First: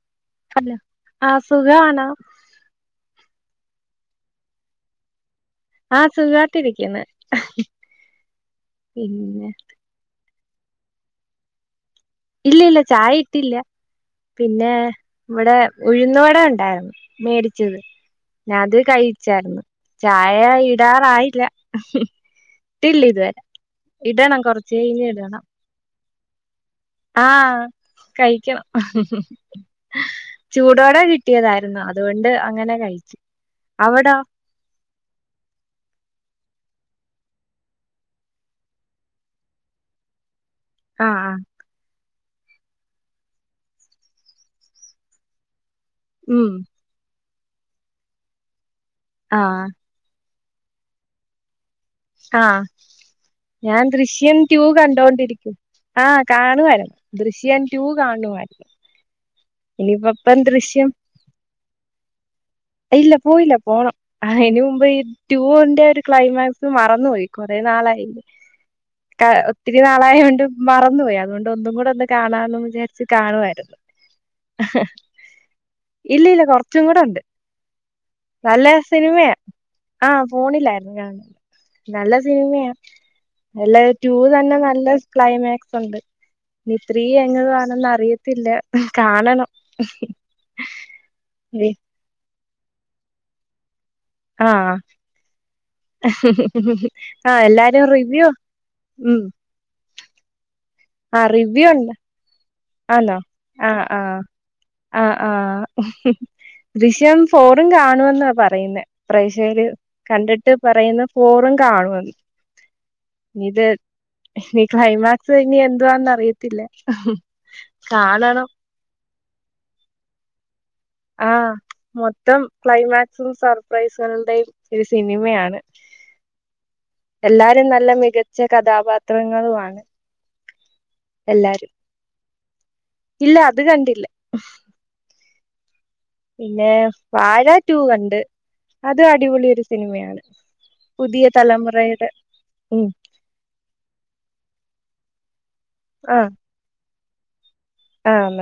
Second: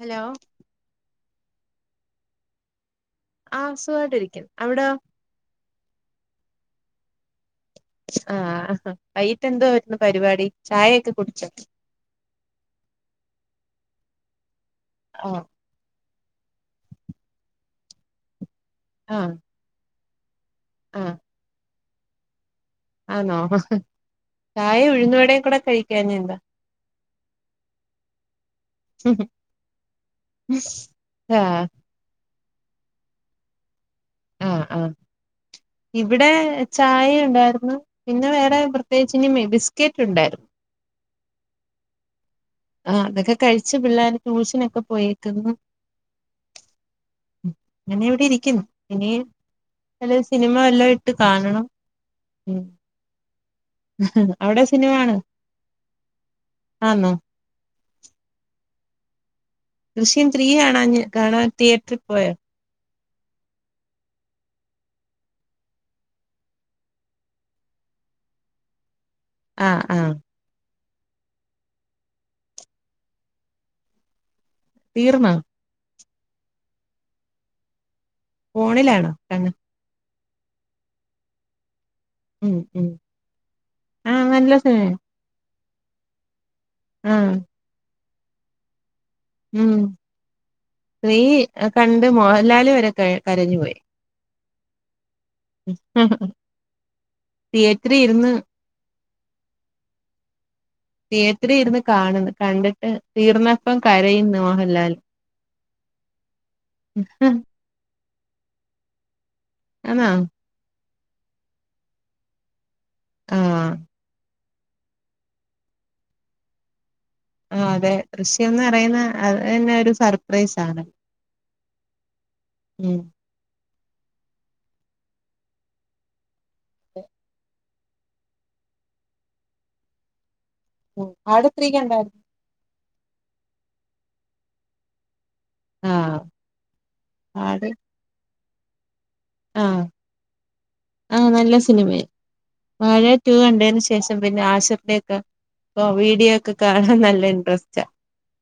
Hello hello ആഹ് സുഖാണോ? ആഹ് സുഖായിട്ടിരിക്കുന്നു, അവിടോ? ആഹ് സുഖായിട്ടിരിക്കുന്നു. ആഹ് വൈകിട്ട് പിന്നെ എന്തോവായിരുന്നു, പരിപാടി ചായയൊക്കെ കുടിച്ചോ? ഇല്ല ഇല്ലല്ലാ ചായ ഇട്ടില്ല, പിന്നെ ആ ഇവിടെ. ഉഴുന്നുവട ഉണ്ടായിരുന്നു, മേടിച്ചത് ഞാൻ അത് ആ കഴിച്ചായിരുന്നു. ചായ ആ ഇടാറായില്ല. ഇട്ടില്ല ഇതുവരെ ആന്നോ ഇടണം കൊറച്ച് കഴിഞ്ഞ് ഇടണം. വിളിക്കാഞ്ഞെന്താ ആഹ് കഴിക്കണം ചൂടോടെ ആ കിട്ടിയതായിരുന്നു അതോണ്ട് അങ്ങനെ കഴിച്ച് അവിടോ ആഹ് ആഹ് ഇവിടെ ചായ ഇണ്ടായിരുന്നു പിന്നെ വേറെ പ്രത്യേകിച്ച് ഇനി ബിസ്ക്കറ്റുണ്ടായിരുന്നു ആഹ് ആഹ് ആഹ് അതൊക്കെ കഴിച്ചു പിള്ളേർ ട്യൂഷനൊക്കെ പോയേക്കുന്നു മ് ങ്ങനെ എവിടെ ഇരിക്കുന്നു ഇനി ആഹ് നല്ലൊരു സിനിമ വല്ലതും ഇട്ട് കാണണം ഉം ആഹ് ഞാൻ ദൃശ്യം ടൂ അവിടെ സിനിമ കാണോ കണ്ടോണ്ടിരിക്കു ആഹ് കാണുവായിരുന്നു ആന്നോ ദൃശ്യം ടൂ കാണുമായിരുന്നു ദൃശ്യം ത്രീ കാണാഞ്ഞ് കണാൻ തിയേറ്ററിൽ പോയോ ഇല്ല പോയില്ല പോണം അയ്ന് മുമ്പ് ഈ ടൂ വിന്റെ ഒരു ക്ലൈമാക്സ് മറന്നുപോയി കൊറെ നാളായി ആ ഒത്തിരി ആ നാളായോണ്ട് മറന്നു പോയി അതുകൊണ്ട് ഒന്നും കൂടെ ഒന്ന് കാണാമെന്ന് വിചാരിച്ച് കാണുവായിരുന്നു ഓഹ് തീർന്ന ഇല്ല ഇല്ല്യ കൊറച്ചുകൂടെ ഉണ്ട് നല്ല ഫോണിലാണോ സിനിമയാ കണ്ണ് ആഹ് ഫോണിലായിരുന്നു കാണുന്ന നല്ല ഉം സിനിമയാ ഉം അല്ല ആ ടൂ തന്നെ നല്ല സിനിമയാ ക്ലൈമാക്സ് ഉണ്ട് ഇനി ത്രീ ആ എങ്ങനാന്ന് അറിയത്തില്ല കണ് ഉം ത്രീ കണ്ട് മോഹൻലാൽ വരെ കരഞ്ഞു പോയി ആഹ് എല്ലാരും തിയേറ്ററിൽ റിവ്യൂ ഇരുന്ന് ഉം ആഹ് തിയേറ്ററിൽ റിവ്യൂ ഇരുന്ന് ഉണ്ട് കാണ്ന്ന് കണ്ടിട്ട് ആന്നോ തീർന്നപ്പം ആഹ് ആഹ് കരയുന്നു മോഹൻലാൽ ആഹ് ആഹ് ദൃശ്യം ഫോറും കാണുമെന്നാ പറയുന്നെ പ്രേശകര് ആണോ കണ്ട്ട്ട് പറയുന്ന ഫോറും കാണും ആ ഇത് ക്ലൈമാക്സ് കഴിഞ്ഞ് എന്തുവാന്ന് അറിയത്തില്ല. ആ അതെ കാണണം ദൃശ്യംന്ന് പറയുന്ന അത് തന്നെ ഒരു സർപ്രൈസാണ്. ആഹ് മൊത്തം ക്ലൈമാക്സും സർപ്രൈസുകൾടേം ഒരു സിനിമയാണ്. എല്ലാരും നല്ല മികച്ച കഥാപാത്രങ്ങളും ആണ്. മ് ആട് ത്രീ കണ്ടാ? ഇല്ല അത് കണ്ടില്ല. ആഹ് പിന്നെ വാഴ ടൂ കണ്ട്. അതും അടിപൊളി ഒര് ആ സിനിമയാണ് ആ പുതിയ തലമുറയുടെ മ് റ്റു കണ്ടേന് ശേഷം പിന്നെ ആഷിർന്റെക്കെ ആഹ് വീഡിയോക്കെ കാണാൻ നല്ല ഇന്റ്റെസ്‌റ്റാ. ആഹ് ന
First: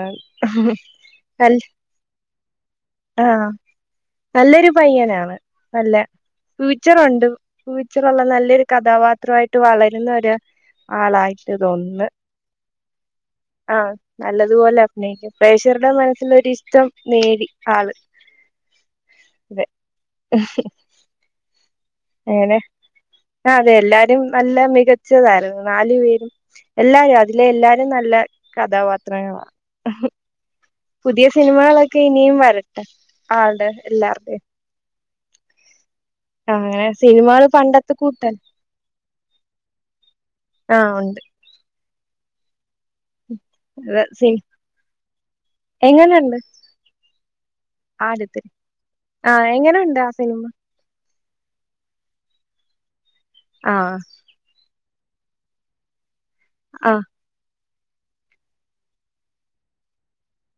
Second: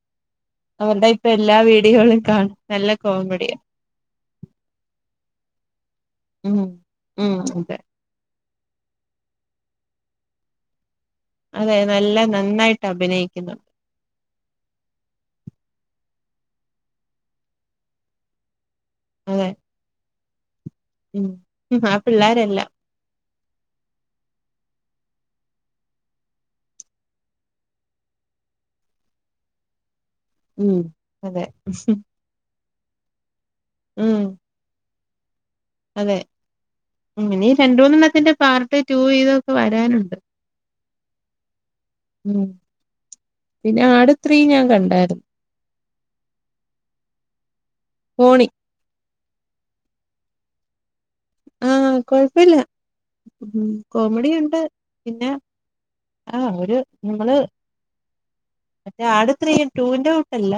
അവര്ടെ ഇപ്പൊ എല്ലാ നല്ല- വീഡിയോകളും കാണും നല്ല ആഹ് കോമഡിയാ. നല്ലൊരു പയ്യനാണ് നല്ല ഉം ഫ്യൂച്ചറൊണ്ട് ഉം ഫ്യൂ അതെ ച്ചറൊള്ള നല്ലൊരു കഥാപാത്രം ആയിട്ട് വളരുന്ന ഒരു ആളായി അതെ നല്ല നന്നായിട്ട് അഭിനയിക്കുന്നു ആഹ് നല്ലതുപോലെ അഭിനയിക്കും പ്രേഷകരുടെ മനസ്സിലൊരിഷ്ടം നേടി ആള് അതെ ഉം അ എങ്ങനെ ആഹ് അതെ എല്ലാരും നല്ല മികച്ചതായിരുന്നു നാലു പേരും. എല്ലാരും അതിലെ എല്ലാരും നല്ല കഥാപാത്രങ്ങളാ. ഉം പുതിയ അതെ സിനിമകളൊക്കെ ഇനിയും വരട്ടെ ആൾടെ ഉം എല്ലാർഡേം. അതെ. അങ്ങനെ സിനിമകൾ ഇനി രണ്ട് പണ്ടത്തെ മൂന്നെണ്ണത്തിന്റെ കൂട്ടല്ല പാർട്ട് ടു ഇതൊക്കെ വരാനുണ്ട്. ആഹ് ഒണ്ട്. ഇം പിന്നെ ആട്ത്രീ ഞാൻ കണ്ടാര്- എങ്ങനണ്ട് ആട് ത്രീ? ഫോണി ആഹ് എങ്ങനെണ്ട് ആ സിനിമ? ആഹ് കൊഴപ്പില്ല ആഹ് കോമഡിയുണ്ട് പിന്നെ ആഹ് ഒര് ആഹ് ഇമ്മള്- മറ്റേ ആട് ത്രീ ടൂവിന്റെ കൂട്ടല്ല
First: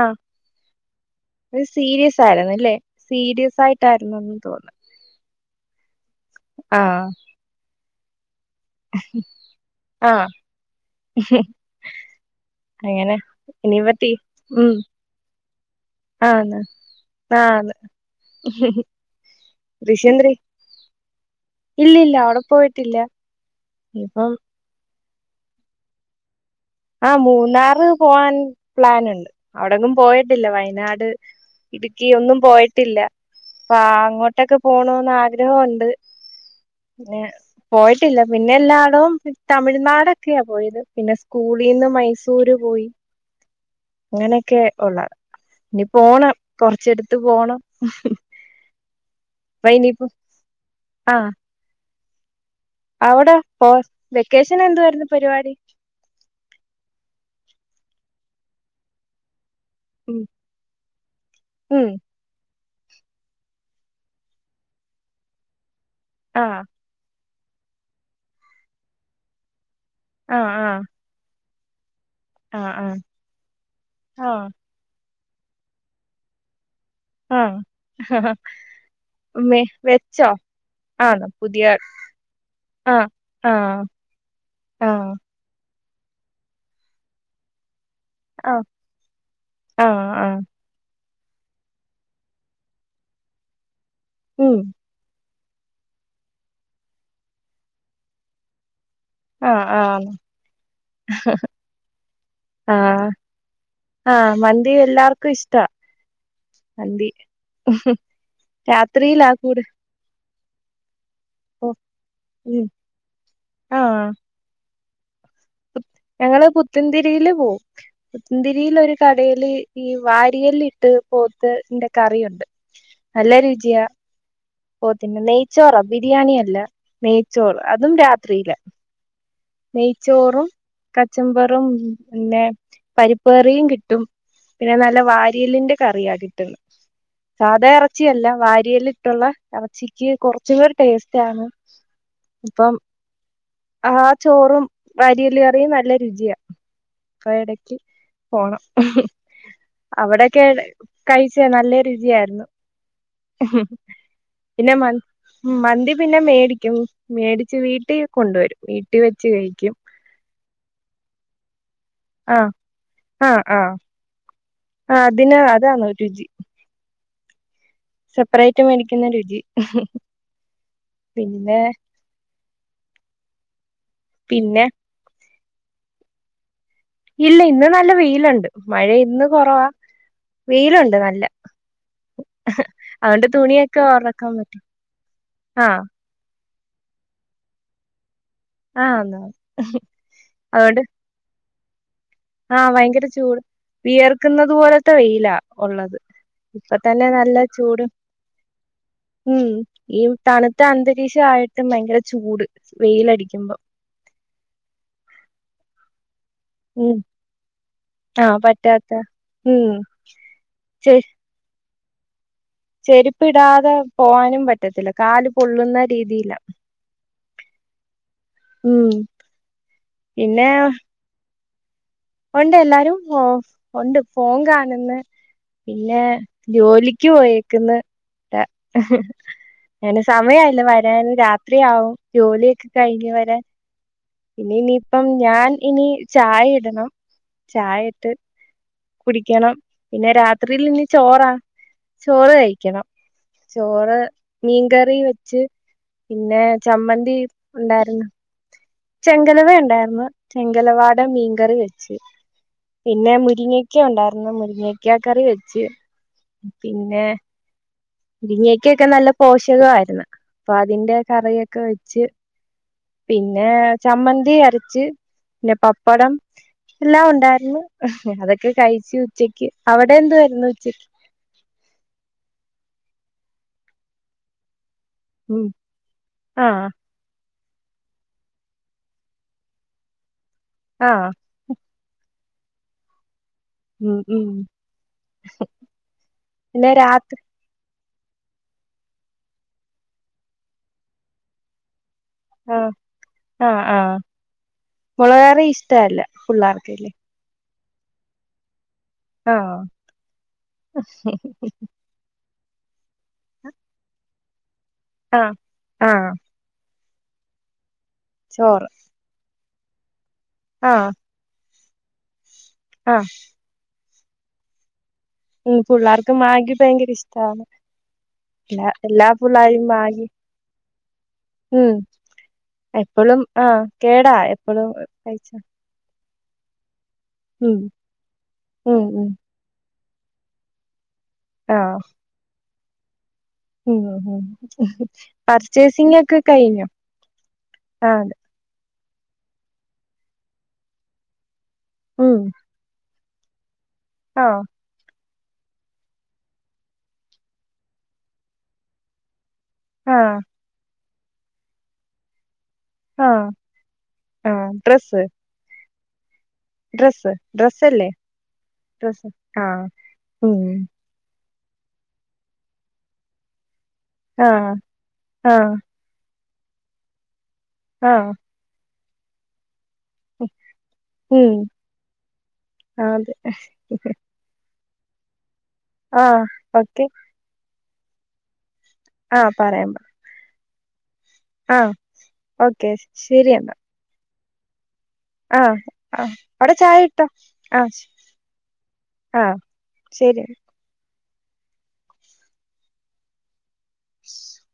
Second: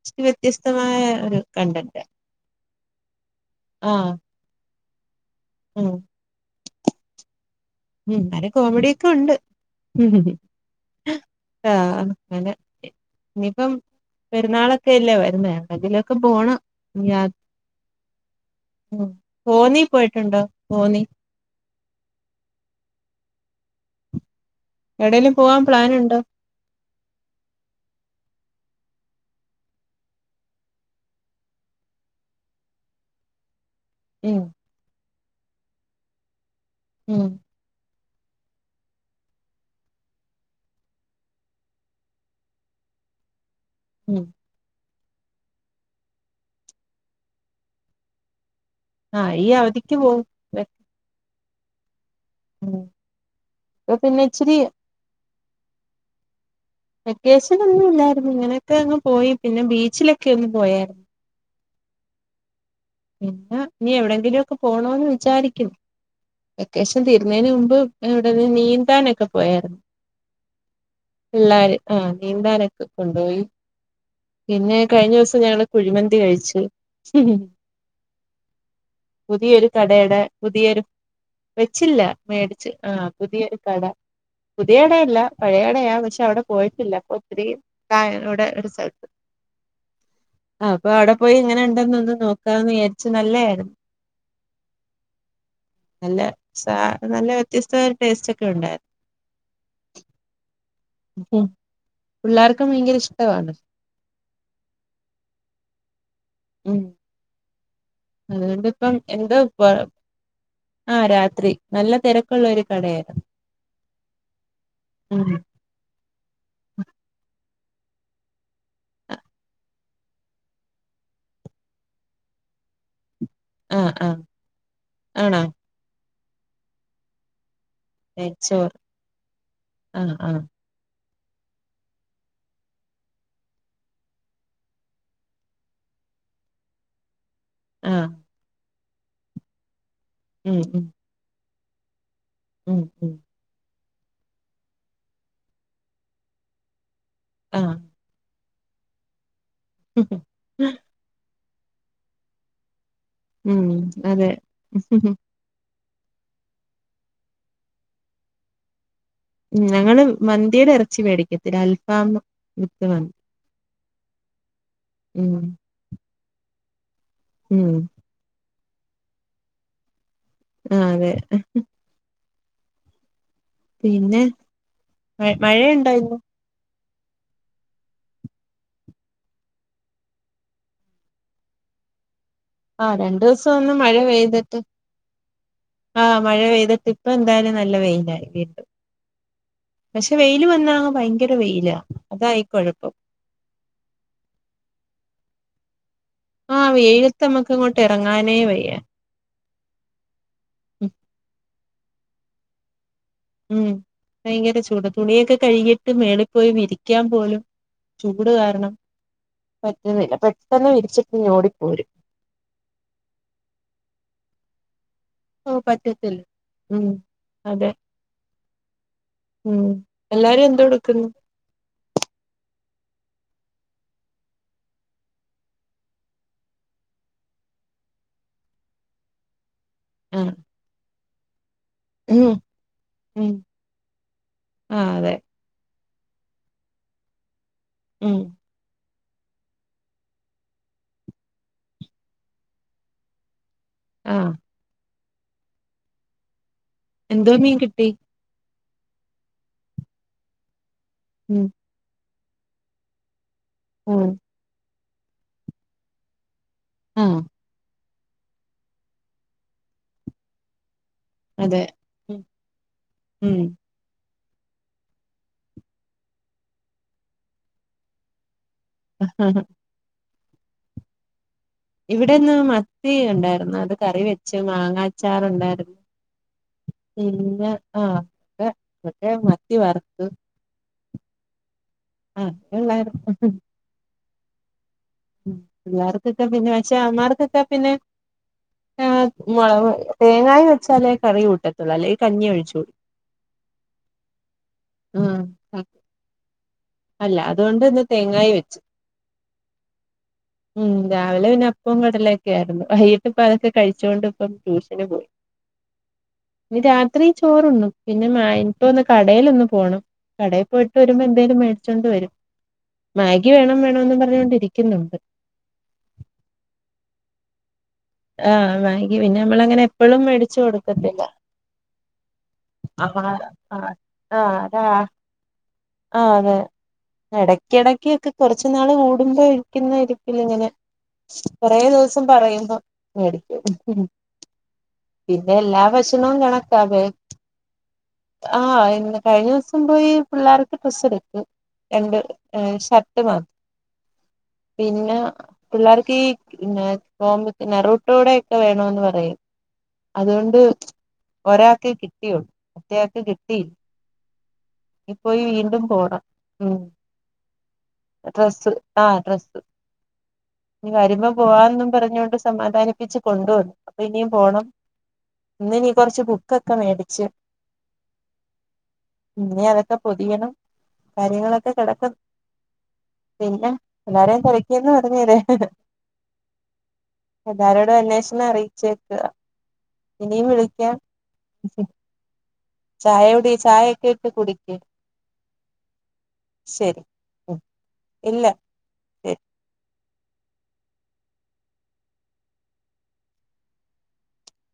ആഹ് ഇച്‌രി വ്യത്യസ്തമായ ഒരു കണ്ടന്റാ. തരണില്ലേ? സി ഡി എഫായിട്ടായിരുന്നെന്ന് തോന്ന്- ഉം ആഹ്. ഉം. നല്ലകോമഡിയൊക്കെ ഉണ്ട് ആഹ് ആഹ് അങ്ങനെ. അങ്ങനെ ഇനിയിപ്പം ഇനി പറ്റി ഉം പെരുന്നാളൊക്കെയല്ലെ വരുന്നെ, അതിലൊക്കെ പോണം. ആന്ന് ഉം ആന്ന് കോന്നീ പൊയ്ട്ട്ണ്ടോ? കോന്നി ഇല്ല ഇല്ല അവടെ പോയിട്ടില്ല. ഇപ്പം എവടേലും പോവാൻ പ്ലാന്ണ്ടോ? ആഹ് മൂന്നാറ് പോവാൻ പ്ലാന്ണ്ട്. അവിടെങ്ങും പോയിട്ടില്ല വയനാട്- ഇടുക്കി ഒന്നും പോയിട്ടില്ല. പ്പാആ ഉം അങ്ങോട്ടൊക്കെ പോണോന്ന് ആഗ്രഹൊണ്ട്. ഉം പിന്നെ- പോയ്ട്ട്ല്ല പിന്നെ എല്ലാടവും തമിഴ്നാടൊക്കെയാ പോയത്. പിന്നെ- കൂളീന്ന് മൈസൂര് പോയി. ഉം അങ്ങനെക്കെ ഒള്ളെ. ഇനി പോണം കൊറച്ചെട്ത്ത് പോണം. ആഹ് ഈ അപ്പ അവധിക്ക് ഇനിയിപ്പ പോവും. വെ- അവടെ പോ ഇപ്പൊ പിന്നെ ഇച്ചിരി വെക്കേഷന് എന്തുവാര്ന്നു പര്വാടി? വെക്കേഷന് ഒന്നും ഇല്ലായ്ര്ന്നു ഇങ്ങനെയൊക്കെ അങ്ങ് പോയി. പിന്നെ ബീച്ചിലൊക്കെ ഒന്ന് പോയാര്- ഇമ്. പിന്നെ നിഎവിടെങ്കിലും ഒക്കെ പോണോന്ന് വിചാരിക്കും. ആ വെക്കേഷൻ തീരുന്നതിന് മുമ്പ് ഇവിടെന്ന് നീന്താനൊക്കെ പോയായിരുന്നു. ആഹ് ആഹ് പിള്ളേർ ആഹ നീന്താനൊക്കെ കൊണ്ടുപോയി ആഹ് പിന്നെ കഴിഞ്ഞ ദിവസം ഞങ്ങള് കുഴിമന്തി കഴിച്ചു ആഹ് പുതിയൊരു കടയുടെ പുതിയൊരു ആണോ പുതിയ വെച്ചില്ല മേടിച്ച് ആ ആഹ് പുതിയ ആ കട പുതിയ ആ കടയല്ല പഴയടയാ പക്ഷെ അവിടെ പോയിട്ടില്ല അപ്പൊ ഒത്തിരിയും ഇവിടെറിസ് ആഹ ആഹ് ആ് അപ്പൊ അവിടെ പോയി ഇങ്ങനെ ഉണ്ടെന്ന്ൊന്ന് നോക്കാന്ന് വിചാരിച്ചു നല്ലതായിരുന്നു. ഉം നല്ല സ നല്ല വ്യത്യസ്ത ഒരു ടേസ്റ്റ് ഒക്കെ ആ ആ ഉണ്ടായിരുന്നു. പിള്ളേർക്കും ഭയങ്കര ഇഷ്ടാണ് ആഹ് മന്തി എല്ലാർക്കും ഇഷ്ട മന്തി അതുകൊണ്ട്ിപ്പം രാത്രിയിലാ എന്താ കൂടെ ആ രാത് രാത്രി ഓ നല്ല തിരക്കുള്ള ഒരു ഉം കടയായിരുന്നു ആ ഞങ്ങള് പുത്തന്തിരിയില് പോവും പുത്തൻന്തിരിയിലൊ ഒരു കടൽ ഈ വാരിയല്ല ഇട്ട് പോത്ത് ഇന്റെ കറിയുണ്ട് നല്ല രുചി ആഹ് ആഹ് ന്നെ നെയ്ച്ചോറാ ബിരിയാണിയ- അല്ല നെയ്ച്ചോറ് അതും രാത്രിയില. നെയ്ച്ചോറ് ആ ആ നെയ്ച്ചോറും, കച്ചമ്പറും പിന്നെ, പരിപ്പേറിയും കിട്ടും. പിന്നെ നല്ല വാരിയലിന്റെ കറിയ കിട്ടുന്നത്- സാധാ ആ ഇറച്ചിയല്ല വാരിയല ഇട്ടുള്ള- ഇറച്ചിക്ക് ഉം കുറച്ച്കൂടി ഉം ടേസ്റ്റ് ആണ്. ഇപ്പം ഉം ഉം.. ആ ചോറും വാരില കറിയും നല്ല രുചിയാ. ആ ആഹ് ഇടക്ക്- പോണം അവിടെക്കെ കഴിച്ച നല്ല- രീതിയായിരുന്നു. ഉം അതെ പിന്നെ മ- ഉ മന്തി പിന്നെ മേടിക്കും മേടിച്ച്- വീട്ടിൽ കൊണ്ടുവരും. വീട്ടിൽ വെച്ച് കഴി- ഉ ഞങ്ങൾ മന്തിയുടെ ഇറച്ചി- മേടിക്കത്തില്ല, അൽഫാം വിത്തു മന്തി. ആഹ ആ ആ ഉം അതിന് അതാണ് രുചി. ഉം. സെപ്പറേറ്റ് മേടിക്കുന്ന രുചി. ആ അതെ. പിന്നെ പിന്നെ മഴയുണ്ടോന്ന് ഇന്ന്? ഇല്ല ഇന്ന് നല്ല വെയിലുണ്ട് മഴ ഇന്ന് കൊറവാ. വെയിലുണ്ട് നല്ല. ആഹ് രണ്ടു അതോണ്ട് ദിവസം ഒന്ന് തുണിയൊക്കെ- മഴ ഓർക്കാൻ പെയ്തിട്ട് പറ്റും ആഹ. ആഹ് മഴ പെയ്തിട്ട് ഇപ്പ- എന്തായാലും നല്ല വെയിലായി. ആഹ് പക്ഷെ വെയില് വന്നാ ഭയങ്കര വെയിലാ. അതായി ആഹ കുഴപ്പം ഭയങ്കര ചൂട് വിയർക്കുന്നത്- പോലത്തെ വെയിലാ ഉള്ളത്. ആഹ് ഇപ്പോ തന്നെ വെയിലത്ത് നല്ല നമുക്ക് അങ്ങോട്ട് ചൂട് ഇറങ്ങാനേ വയ്യ ഉം. ഈ തണുത്ത അന്തരീക്ഷയിട്ട്- ഭയങ്കര ചൂട് വെയിലടിക്കും. ഉം ഭയങ്കര ചൂട തുണിയൊക്കെ കഴുകിട്ട് മേലാ - പോയി ഉം വിരിക്കാൻ പോലും ചൂട് ആഹ് കാരണം. പറ്റാത്ത ഉം പറ്റുന്നില്ല പെട്ടെന്ന് വിരിച്ചിട്ട്- ഓടിപ്പോരും. ചെരുപ്പ ഇടാതെ പോവാനും പറ്റില്ല. പറ്റത്തില്ല, കാല് ഓ പൊള്ളുന്ന പറ്റത്തില്ല രീതില്ല. ഉം അതെ ഉം ഉം എല്ലാരും പിന്നെ. എന്തോ എടുക്കുന്നു ഉണ്ട് എല്ലാരും ഉണ്ട്. ഫോൺ കാണുന്ന. പിന്നെ ജോലിക്ക് പോയക്കന്ന്. അങ്ങനെ ആഹ് സമയല്ല വരാന്- രാത്രിയാവും, ഉം ജോലിയൊക്കെ കഴിഞ്ഞ് ഉം വരാൻ. ഇനി ആ ഇനിയിപ്പം അതെ ഞാൻ ഇനി ചായ ഇടണം. ചായ ഉം ഇട്ട്- കുടിക്കണം. പിന്നെ രാത്രിൽ ഇനി ചോറാ, ചോറ് കഴിക്കണം. ചോറ് ആഹ് മീൻകറി വെച്ച്, പിന്നെ ചമ്മന്തി എന്തോ മീൻ കിട്ടി ഉണ്ടായിരുന്നു. ചെങ്കലവ ഉണ്ടായിരുന്നു, ചെങ്കലവാടെ ഉം മീൻകറി വെച്ച്, പിന്നെ മുരിങ്ങ- ഒക്കെ ഉം ഉണ്ടായിരുന്നു മുരിങ്ങക്ക- കറി വെച്ച് പിന്നെ, ആഹ് മൂരിങ്ങക്കൊക്കെ നല്ല പോഷകമായിരുന്നു. അപ്പോ അതിന്റെ കറയൊക്കെ അതെ വെച്ച്. ഉം പിന്നെ ചമ്മന്തി അരച്ച് പിന്നെ പപ്പടം- എല്ലാം ഉണ്ടായിരുന്നു, അതൊക്കെ കഴച്ച് ഉച്ചക്ക്. അവിടെ എന്തു വരുന്നു ഉച്ചക്ക്? ഇവിടെന്ന് മത്തി ഉണ്ടായിരുന്നു, അത് കറി വെച്ച് മാങ്ങ- ഉം അച്ചാറുണ്ടായിരുന്നു. ആഹ് പിന്നെ ആക്ക ഒക്കെ മത്തി വറത്തു. ആഹ. ആഹ് എള്ളും. ഉം ഉം. ഉ പില്ലാർക്കൊക്കെ പിന്നെ, പക്ഷേ അമാർക്കൊക്കാ പിന്നെ- ആ മുള, തേങ്ങായി വെച്ചാലേ കറി കൂട്ട- ളല്ലേ കഞ്ഞിയ് ആഹ് ആഹ് ആഹ് ഉം പൊള്ളേറി ഇഷ്ടല്ല പിള്ളേർക്കല്ലെ അല്ല അതുകൊണ്ട് ഇന്ന് തെങ്ങായി വെച്ചു ആഹ് ഉം രാവിലെ പിന്നെ അപ്പും കടല ക്കെയായിരുന്നു വൈഹിട്ട് ഇപ്പൊ അതക്കെ കഴിച്ചുകൊണ്ട് ഇപ്പം ട്യൂഷന് പോയി അഹ് ആഹ് ഞ്ഞി രാത്രി ചോറൊണ്ണും ണു പിന്നെ മ ഇപ്പ ചോറ് ഒന്ന് കടേലോന്ന് പോണം കടേ പോയിട്ട് ആഹ് വരുമ്പോ ന്തേലു മേടിച്ചോണ്ട് വരും ആ മാഗി വേണം വേണോന്ന് പറഞ്ഞൊണ്ടിരിക്കുന്നുണ്ട് ഉം പിള്ളേർക്ക് മാഗി ഭയങ്കര ഇഷ്ടാ ആഹ് മാഗി പിന്നെ നമ്മളങ്ങനെ എപ്പളും മാഗി മേടിച്ചു കൊടുക്കത്തില്ല ഉം എപ്പളും [unintelligible] ആഹ് കേടാ എപ്പളും കഴിച്ച ആഹ് അതെ ഉം ഇടക്കടക്ക്ക്കെ കുറച്ചു നാള് ഉം ഉം കൂടുമ്പോ ഇരിക്കുന്ന ഇരു ഇല്ലങ്ങനെ കൊറേ ആഹ് ദിവസം പറയുമ്പോ ഉം മേടിക്കും ഉം പിന്നെ എല്ലാ ഭക്ഷണവും പർച്ചേസിംങൊക്കെ കഴിഞ്ഞോ ആഹ് അതെ ആഹ് ഇന്ന് കഴിഞ്ഞോസം പോയി പിള്ളേർക്ക് ഡ്രസ്സ് എടുത്തു രണ്ട് ഉം ഷർ ട്ട് മാ ആഹ് പിന്നെ പിള്ളേർക്ക് ഈ ന്നേ കോ നെറൂട്ടോടെയൊക്കെ വേണോന്ന് പറയും ആഹ് അതുകൊണ്ട് ഒരാക്കേ കിട്ടിയുള്ളൂ റ്റെയാക്ക് ആഹ് കിട്ടി ആഹ് ഡ്രസ്സ് പോയി വീണ്ടും പോണം ഉം ഡ്രസ്സ് ഡ്രസ്സല്ലേ ഡ്രസ് ആഹ് ഡ്രസ്സ് ഡ്രസ് ആഹ് ഉം ഞ് വരുമ്പം പോവാന്നും പറഞ്ഞൊണ്ട് സമാധാനിപ്പിച്ച് കൊണ്ടുവന്നു അപ്പൊ ഇനിയും പോണം ആഹ് ആഹ് ഇന്നലിം കുറച്ച് ബുക്കൊക്കെ മേടിച് ആഹ് ഞ് അതെ ക്കെ പൊതിയണം ഉം കാര്യങ്ങളൊക്കെ കിടക്കുന്നു അതെ പിന്നെ എല്ലരെയും [unintelligible] എന്ന് പറഞ്ഞരെ ആഹ് ഓക്കെ എല്ലാരോടും അന്വേഷണം അറിയിച്ചേക്ക ആഹ് പറയാം പറയാം ഇനിയും വിളിക്കാം ആഹ് ഓക്കെ ശരി ചായകുടി എന്നാ ചായയൊക്കെ ഇട്ട് കുടിക്കും ആഹ് ആഹ് അവിടെ ചായ ഇട്ടോ ആഹ് ഇല്ല ആഹ് ശരി [inaudible]